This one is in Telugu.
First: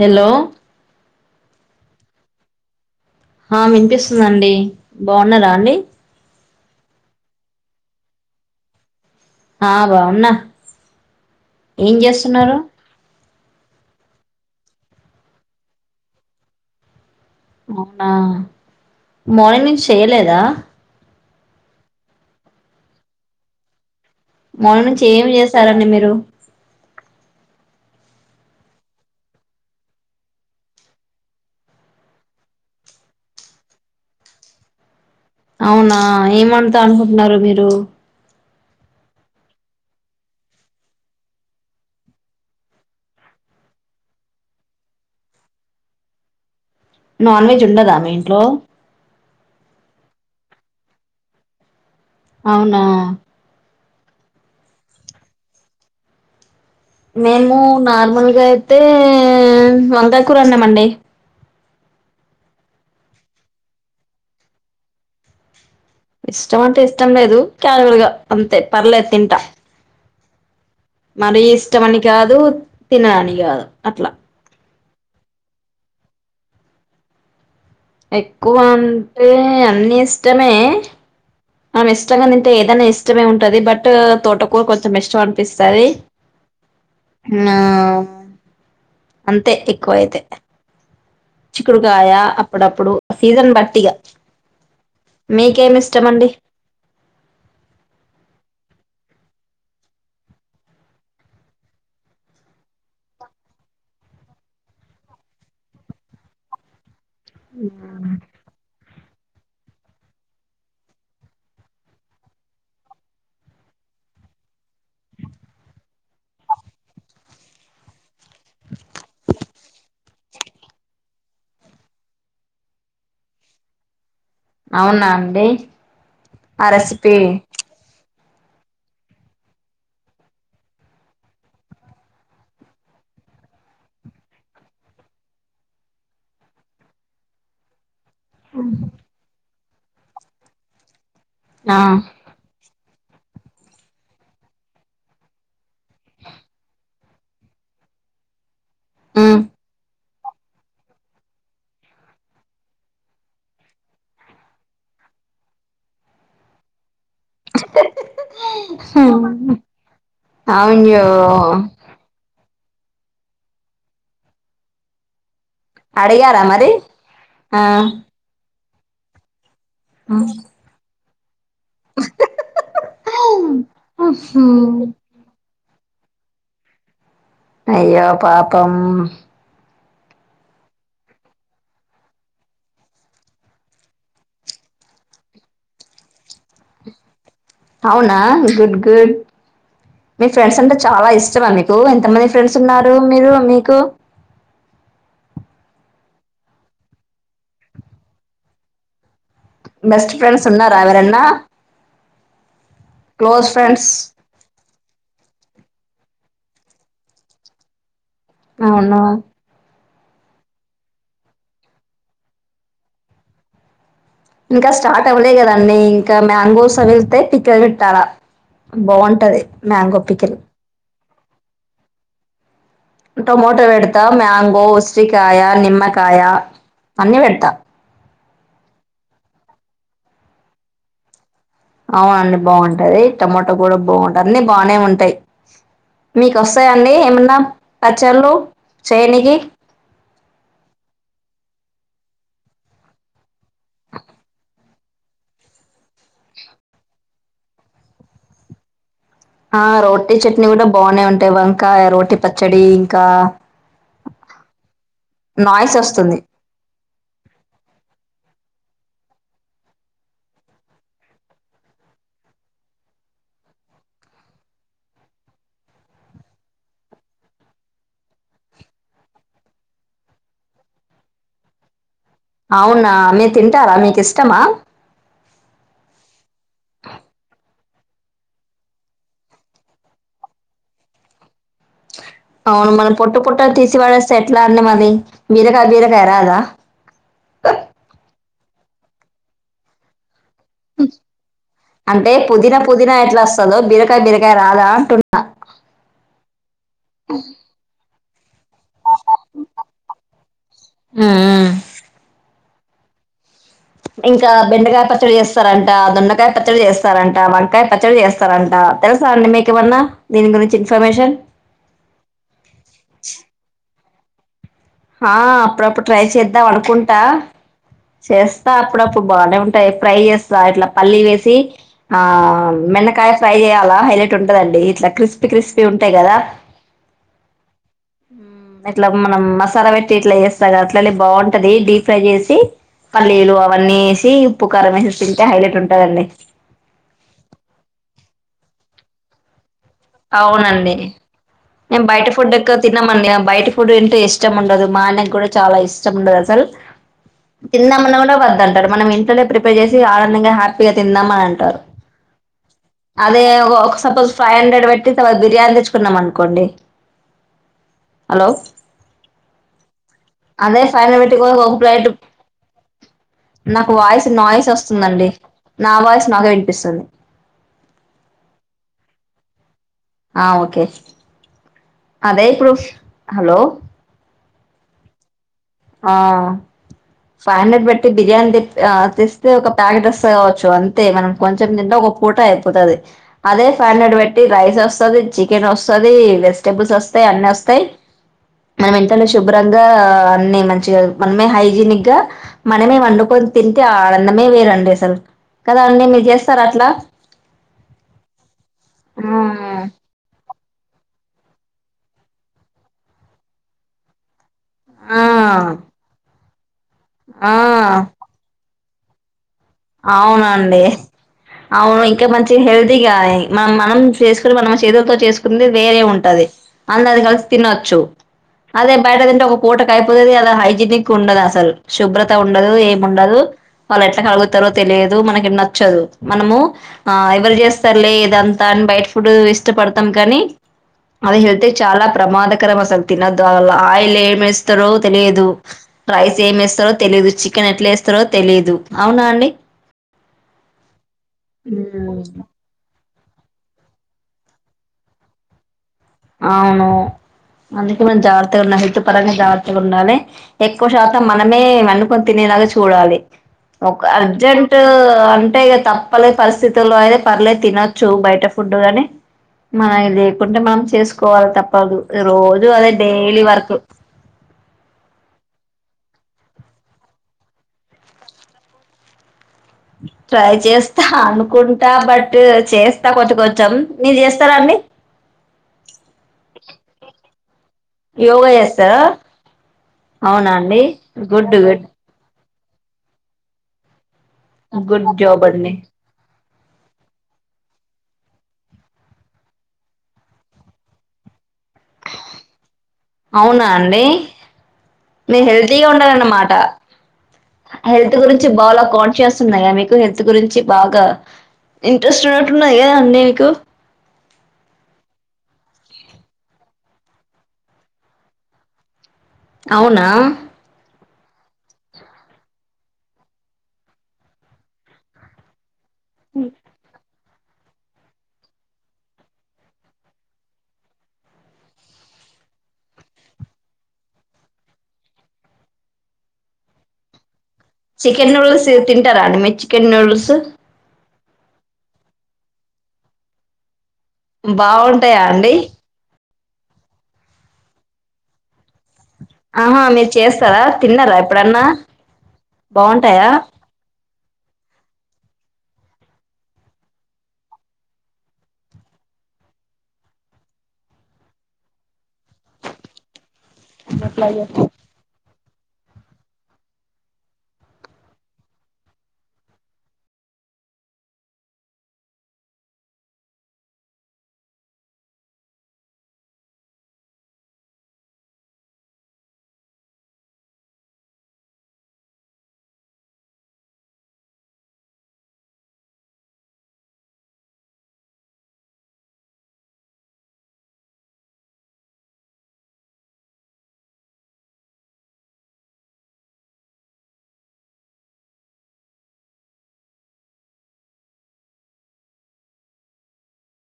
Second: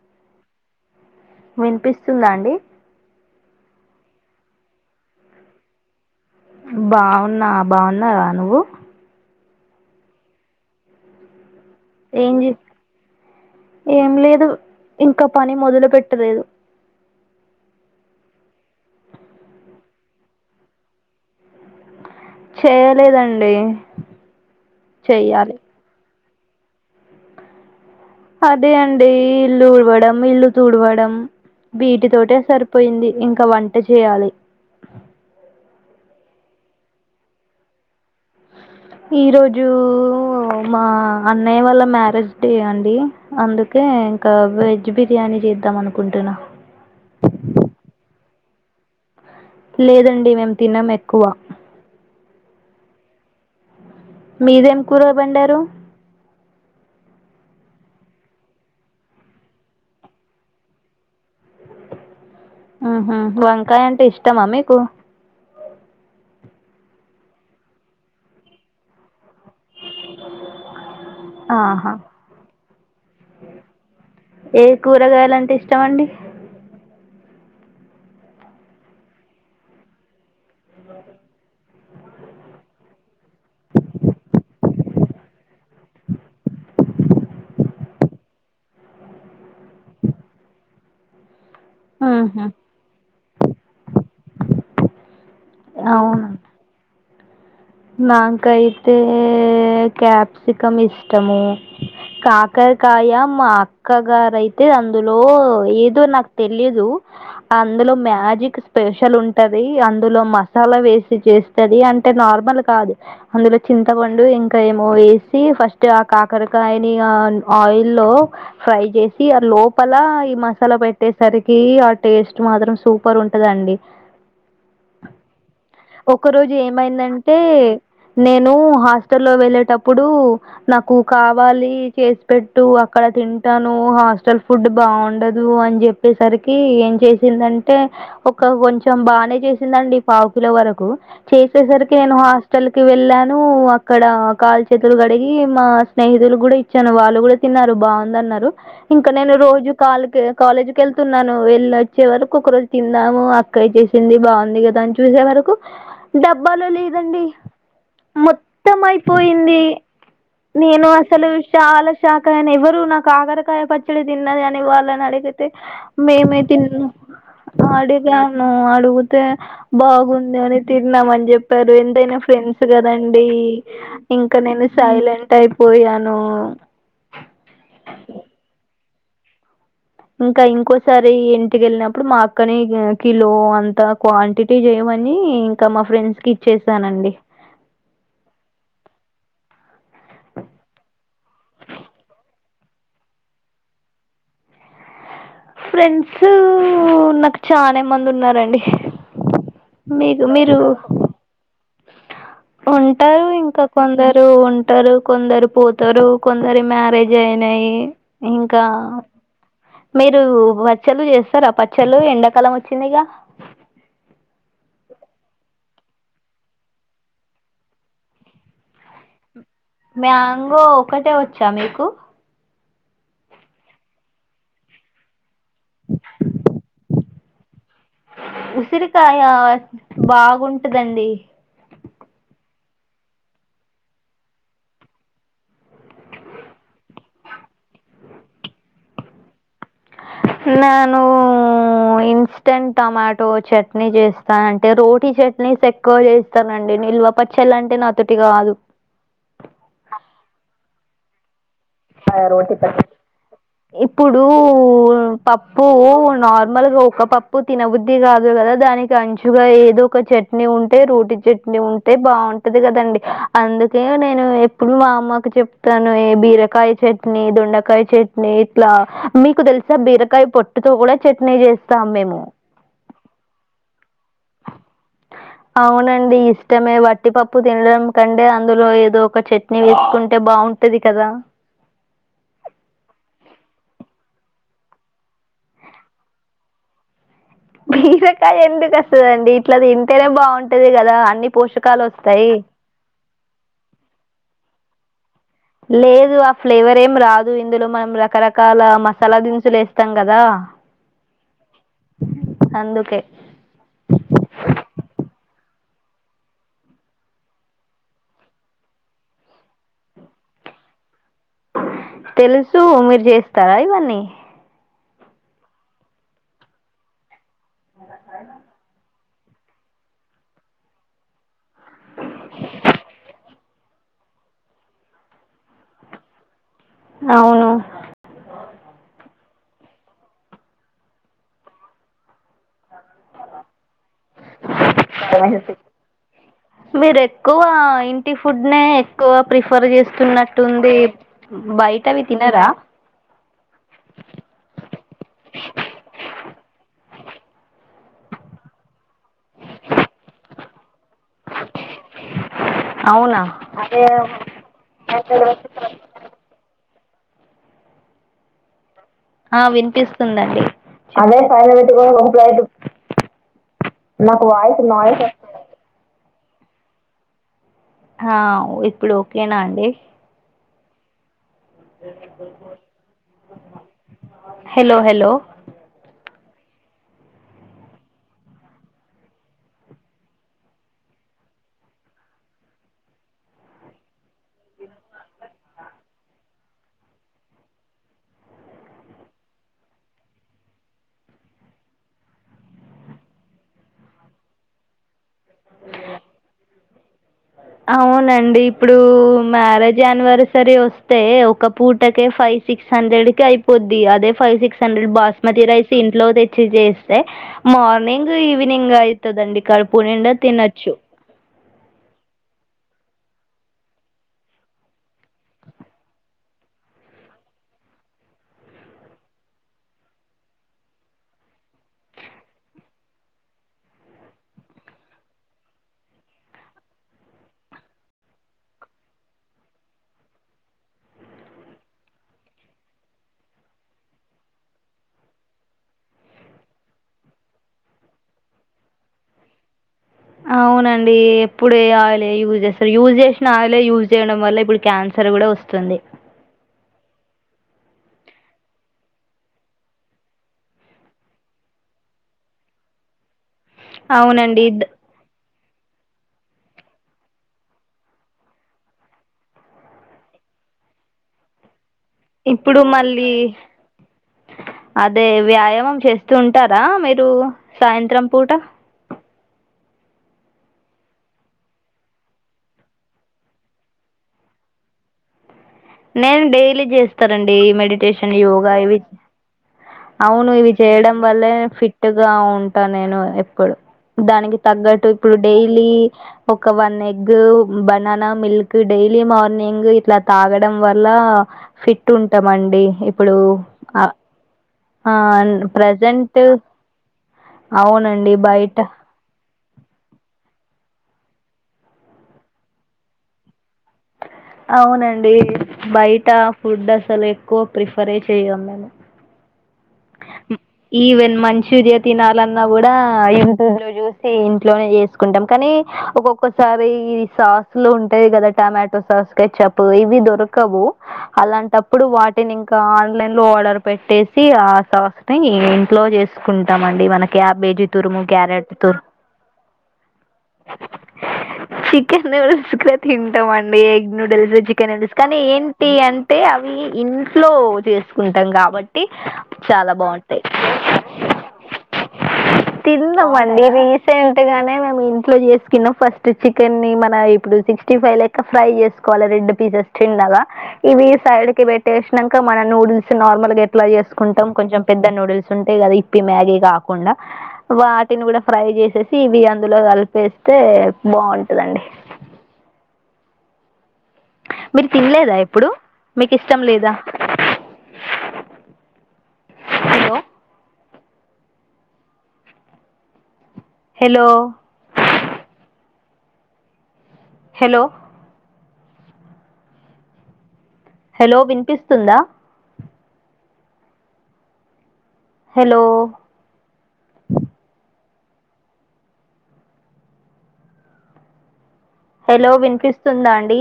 హలో వినిపిస్తుందాండి. ఆ వినిపిస్తుందండి బాగున్నారా అండి. బావున్నా బాగున్నారా నువ్వు ఆ బాగున్నా ఏం చేస్తున్నరు. ఏం లేదు ఇంకా పని మొదలు పెట్టలేదు. అవునా మార్నింగ్ నుంచి చేయలేదా? చేయలేదండి. మార్నింగ్ నుంచి ఏమి చెయ్యాలి చేశారండి మీరు అదే అండి ఇల్లు ఊడవడం ఇల్లు తుడవడం. బీటి తోటే సరిపోయింది ఇంకా వంట చేయాలి. అవునా ఏమంతా అనుకుంటున్నారు మీరు ఈ రోజు మా అన్నయ్య వాళ్ళ మ్యారేజ్ డే అండి అందుకే ఇంకా వెజ్ బిర్యానీ చేద్దాం అనుకుంటున్నా నాన్ వెజ్ ఉండదా మీ ఇంట్లో లేదండి మేము తినం ఎక్కువ అవునా మీరేం కూరబడారు మేము నార్మల్గా అయితే వంకాయ కూర అన్నామండి. ఆహ వంకాయ అంటే ఇష్టమా మీకు ఇష్టం అంటే ఇష్టం లేదు కారువల్ గా అంతే పర్లేదు తింటా. మరి ఆహా ఇష్టమని కాదు తినడానికి కాదు అట్లా కూరగాయలు అంటే ఇష్టమండి. ఎక్కువ అంటే అన్ని ఇష్టమే. మనం ఇష్టంగా తింటే ఏదైనా ఇష్టమే ఉంటది బట్ తోట కూర కొంచెం ఇష్టం ఇస్తది. ఆ అంతే ఎక్కువ అయితే చిక్కుడుకాయ ఆహా అప్పుడప్పుడు సీజన్ బట్టిగా మీకేమీ ఇష్టం అండి. నాకు అయితే క్యాప్సికం ఇష్టము. కాకరకాయ మా అక్క గారయితే అందులో ఏదో నాకు తెలియదు. అందులో మ్యాజిక్ స్పెష ల్ ఉంటది. అందులో మసాలా వేసి చేస్తది అంటే నార్మల్ కాదు అందులో చింతపండు ఇంకా ఏమో ఎసి ఫస్ట్ ఆ కాకరకాయని ఇక పాన్ లో ప్రై చేసి దాని లోపల. మసాలా పెట్టేసరికి ఆ టేస్ట్ మాత్రం సూపర్ ఉంటదండి. అవునా అండి ఒక రోజు ఆ రెసిపీ ఏమైందంటే నేను హాస్టల్ల్లో వెళ్ళేటప్పుడు నాకు కావాలి చేసి పే టు అక్కడ తింటాను హాస్టల్ ఫుడ్ బాగుండదు అని చెప్పేసరికి ఏం చేసింద అంటే ఒక కొంచెం బాగానే చేసిందండి పావుకిల వరకు ఆ చేసేసరికి నేను హాస్టల్కి వెళ్ళాను అక్కడ కాలు చేతులు కడిగి మా స్నేహితులు కూడా వచ్చారు వాళ్ళు కూడా తిన్నారు. బాగుందన్నారు ఇంకా నేను ఉమ్ రోజు కాలే కాలేజీకి వెళ్తున్నాను వెళ్ళి వచ్చే వరకు ఒక రోజు తిన్నాము అక్క చేసింది బాగుంది కదా అని చూసే వరకు డబ్బాలో లేదండి. మొత్తం అయిపోయింది. నేను అవున్యో అసలు చాలా షాక్ అయాను ఎవరు నా కాకరకాయ పచ్చడి తిన్నది అని వాళ్ళని అడిగి మేమే అడిగారా మరి ఆ తిన అడిగాను అడిగుతే బాగుంది అని తిన్నామంట వారు ఎంతైనా ఫ్రెండ్స్ కదండి ఇంకా నేను సైలెంట్ అయిపో యాను. అయ్యో పాపం ఇంకా ఇంకోసారి ఇంటికి వెళ్ళినప్పుడు మా అక్కనే కిలో అంత క్వాంటిటీ చేయ మని ఇంకా మా ఫ్రెండ్స్ కి ఇచ్చేసానండి. అవునా అ గుడ్ గుడ్. మీ ఫ్రెండ్స్ అంటే చాలా ఇష్టమా మీకు ఎంతమంది ఫ్రెండ్స్ ఉన్నారు మీరు మీకు ఫ్రెండ్స్ నాకు చాలానే మంది ఉన్నారండి. బెస్ట్ ఫ్రెండ్స్ ఉన్నారా ఎవరన్న. ఉంటరు ఇంకా కొందరు ఉంటారు కొందరు పోతారు కొందరి మ్యారేజ్ అయినాయి ఇంకా అవునా మీరు పచ్చళ్ళు చేస్తారా పచ్చళ్లు ఎండాకాలం వచ్చిందిగా ఇంకా స్టార్ట్ అవ్వలే కదండి ఇంకా మ్యాంగోస్ అ వెళ్తే పిక్క పెట్టాలా బాగుంటది మ్యాంగో ఒకటే వచ్చా మీకు టొమోటో వెడతా మ్యాంగో, ఉసిరికాయ, నిమ్మకాయ. అన్ని వెడ్తా. ఉసిరికాయ బాగుంటదండి. అవునండి బాగుంటది టమోటా కూడా బాగుంటది అన్ని బానే ఉంటాయి మీకు వస్తాయిండి ఏమన్నా పచ్చళ్లు చేయనికి నేను ఇన్స్టంట్ టమాటో చట్నీ చేస్తా అంటే రోటి రోటి చట్నీస్ ఎక్కువ చేస్తానండి నిల్వ పచ్చలు అంటే నాతొటి కాదు ఆ రోటి రోటీ పచ్చడి పచ్చ ఇంకా ఇప్పుడు పప్పు నాయిస్ వస్తుంది నార్మల్గా ఒక పప్పు తినబుద్ది కాదు సరే దానికి ఆంచుగా ఏదో ఒక చట్నీ ఉంటే రోటీ చట్నీ ఉంటే బాగుంటది కదండి అందుకే నేను ఎప్పుడు మా అమ్మకు చెప్తాను ఏ బీరకాయ్ చట్నీ దుండకాయ చట్నీ ఇట్లా మీకు తెలుసా బీరకాయ పొట్టుతో గూడా చట్నీ చేస్తాం మేము అవునా మీరు తింటారా మీకు ఇష్టమా అవునండి ఇష్టమే వట్టిపప్పు తినడం ఎందుకంటే అందులో ఏదో ఒక చట్నీ వేసుకుంటే బాగుంటది కదా అవును మనం పొట్టు పొట్టలు తీసి పడేస్తే ఎట్లా అండి మరి బీరకాయ్ బీరకాయ్ రాదా బీరకాయ ఎందుకు వస్తదండి ఇట్లా తింటేనే బాగుంటది కదా అన్ని పోషకాలు అంటే వస్తాయి పుదీనా పుదీనా ఎట్ల వస్తదో బిరకాయ బీరకాయ రాదా అంటున్నా లేదు ఆ ఫ్లేవర్ ఏం రాదు ఇందులో మనం రకరకాల మ సాల దినుసులేస్తాం కదా ఉమ్, అందుకే ఇంకా బెండకాయ పచ్చడి చేస్తరంట దొండకాయ పచ్చడి చేస్తరంట వంకాయ పచ్చడి చేస్తారంట తెలుసా అండి మీకు ఏమన్న దీని గురించి ఇన్ఫర్మేషన్ తెలుసూ మీరు చేస్తారా ఇవన్నీ హా అప్పుడప్పుడు ట్రై చేద్దాం అనుకుంటా చేస్తా అప్పుడప్పుడు ప్పు బాగానే ఉంటాయి ఫ్రై చేస్తా ఇట్లా పల్లీ వేసి ఆ బెండకాయ ఫ్రై చేయాల హైలట్ ఉంటదండి ఇట్లా క్రిస్పీ క్రిస్పీ ఉంటాయి కదా అవును ఇట్ల మనం మ సాల పెట్టి ఇట్లా చేేస్తామ్ కదా అట్లనే బాగుంటది డీప్ ఫ్రై చేసి పల్లీలు అవన్నీ వేసి ఉప్పు కారం మేసి తింటే హైలైట్ ఉంటదండి మీరు ఎక్కువ ఇంటి ఫుడ్ నే ఎక్కువ ప్రిఫర్ ఇస్తున్నట్టుంది మేం బయట ఫుడ్ ఎక్కవ తినమండి బయట ఫుడ్ తింటే ఇష్టం ఉండదు మా ఆయనకు కూడా చాలా ఇష్టం ఉండదు తెలుసా ఉ తిందాం అన్న కుడా వద్దంటరు మనం ఇంట్లోనే ప్రిపేర్ చేసి ఆనందంగా హ్యా పీగా తిందాం అని అంటారు అవునా అదే ఒక సపోస్ ఫైవ్ హండ్రెడ్ పెట్టి [unintelligible] బిర్యానీ తెచ్చుకున్నం అనుకోండి హలో ఆ వినిపిస్తుందండి అదే ఫైవ్ హండ్రెడ్ పెట్టి అదే పైన ఒక ప్లేట్ పెట్టుకొని ఒక ప్లేట్ నాకు వాయిస్ నాకు నాయిస్ వాయిస్ నాయిస్ వస్తుందండి వస్తుంది నా వాయిస్ నాకే వినిపిస్తుంది ఆ ఇప్పుడు ఓక్కేనా అండి ఆ ఓకే అదే ఇపుడు హలో హెలొ హెల్లొ హా ఫైవ్ హండ్రెడ్ పెట్టి బిర్యానీ తెస్తే ఒక ప్యాకెట్ వస్తది కావచ్చు అంతే మనం కొంచెం తింటాం ఒక పూట అయిపోతది అదే ఫైవ్ హండ్రెడ్ పెట్టి రైస్ వస్తది చికెన్ వస్తది వెజిటబుల్స్ వస్ స్తాయ్ అన్ని వస్తయి మన ఇంట్లనే శుభ్రంగా అన్నీ మంచిగా మనమే హైజీనిక్ గా మనమే వండుకొని తింటే ఆ ఆనందమే వేరండి అసలు కదా అండి మీరు చేస్తారా అట్లా అవునండి ఇప్పుడు మ్యారేజ్ యానివర్సరీ వస్త అస్తే ఒక పూటకే ఫైవ్ సిక్స్ హండ్రెడ్ కి అయిపోద్ది అదే ఫైవ్ సిక్స్ హండ్రెడ్ ఆ బాస్మతి రైస్ ఇంట్లో తెచ్చిజెస్తే ఆ ఆ మార్నింగ్ ఈవెనింగ్ నింగ్ ఐతదండి అవునండి అవును ఇంకె మంచి తె హెల్దీగ మనం మనం చేసుకుని మన చేతులతో చేసుకుంది వేరే ఉంటది అందరు కల్సి తినోచ్చు అదే బయట తింటే ఒక పూటకు అయిపోతది కద హైజీనిక్ ఉండదసల్ శుభ్రత ఉండదు ఏ ముండదు వాళ్ ఎట్ల [unintelligible] స్తరో తెలీదు మనకి నచ్చదు మనము ఎవరు చేస్తర్లే ఇదంతా అ బయట ఇష్టపడతాం కానీ అది హళ్త్ కె చాల ప్రమాదకరం అసలు తినద్దు ఆయిల్ ఏం వేస్తారో తెలియదు రైస్ ఏమిేస్తారో తెలిదు చికెన్ ఎట్ల వేస్తారో తెలిదు అవునా అండి అవునండి ఎప్పుడె ఏ ఆయిలే యూజ్ చేస్తారు యూజ్ చే [unintelligible] ఆయిలే యూజ్ చేయడం వల్ల ఇప్పుడు క్యాన్సర్ కూడ వస్తుంది అవును అందుకే మనం జాగ్రత్తగా ఉన్నా హెల్త్ పరంగా జాగ్రత్తగా ఉండాలి ఎక్కువ శాతం మనమే వండుకొని తినే గ చూడాలి ఒక అవునండి అర్జంట్ ద అంటే తప్పల్లే పరిస్థితుల్లో అయితే పర్లేదు తినొచ్చు బయట ఫుడ్ ని మనం ఇది కటుంబం చేసుకోవాల్ తప్పదు రోజు ఇప్పుడు అదే మళ్ళీ డైలీ వర్క్ అదే వ్యాయమం చేస్తూ ఉంటార మీరు సాయంత్రం పూట ట్రై చేస్తా అనుకుంట బట్ చేస్తా కొంచ కొంచెం మీరు చేస్తారాండి నేను డైలీ చేస్తారంండి మెడిటేషన్ యోగా ఇవి అవును అవునా ఇవి అండి చేయడం వల్లే గుడ్ గుడ్ ఫిట్ గా ఉం ట నేను ఎప్పుడు దానికి తగ్గట్టు గుడ్ ఇప్పుడు జాబ్ అండి డైలీ ఒక one egg banana milk daily morning ఇట్ల తాగ డం వల్లా ఫిట్ ఉంటామండి ఇప్పుడు ఆ, మీర్ హెల్తీగ ప్రజెంట్ ఉండారన్నమాట హెల్త్ అవునండి గురించి బాల బయట కాన్షియన్స్ ఉన్నాయ మీకు హెల్త్ గురించి బాగ ఇంట్రెస్ట్ ఉన్నట్టున్నది కదా నీకు అవునండి బయట ఫుడ్ అసలు ఎక్కువ ప్రిఫరే చెయం మేము అవున ఈవెన్ మంచూరియా తినాలన్నా కూడా యూ టాబ్ లో చూసి ఇంట్లోనే చేసుకుంటాం కానీ ఒక్కొక్కసారి సాస్లు ఉంటాయి కద టమాటో సాస్ క చెప్పు ఇవి దొరకవు అలాంటప్పుడు వాటి అంటే నే ఇంకా ఆన్లైన్లో ఆర్డర్ పెట్టేసి సాస్ ని ఇంట్లో చేసుకుంటాం అండి మనకి క్యాబేజీ తూరుము చికెన్ నూడిల్స్ క్యారెట్ తూర్ తింటారా అండి మీరు చికెన్ నూడిల్స్ చికెన్ న్యూడిల్స్ ఎక్కువ తింటాంమండి ఎగ్ న్యూడిల్స్ చికెన్ న్యూడిల్స్ బాగుంటాయా కానీ అండి ఏంటి అం టే అవి ఇన్ట్లో చేసుకుంటాం కాబట్టి ఆహా చాల మీరు బాగుంటాయి చేస్తారా తిన్నారా ఎప్పుడన్నా బాగుంటాయా తిన్నాాంమండి రీసెంట్ గానే మేము ఇంట్లో చేసుకున్నాం ఫస్ ట్ చికెన్ని మన ఇప్పుడు సిక్స్టీ ఫైవ్ లెక్క ఫ్రై చేసుకోవాలి రెండు పీసెస్ చిన్నగా ఇవి సైడ్ కి పెట్టేసినాక మనం నూడిల్స్ నార్మల్ గా ఎట్లా అట్లా చేసుకుంటాం కొంచెం పెద్ద నూడిల్స్ సు ఉంటాయి కదా ఇప్పి మ్యాగీ కాకుండ వాటిని కూడా ఫ్రై చేసేసి ఇవి అందులో కలిపే అయితే బాగుంటదండి అ మీర్ తిన్లేదా ఎప్పుడు మీకిష్టం లేద హలో హెలో హెలో హలో వినిపిస్తుందా హెలో హలో వినిపిస్తుందా అండి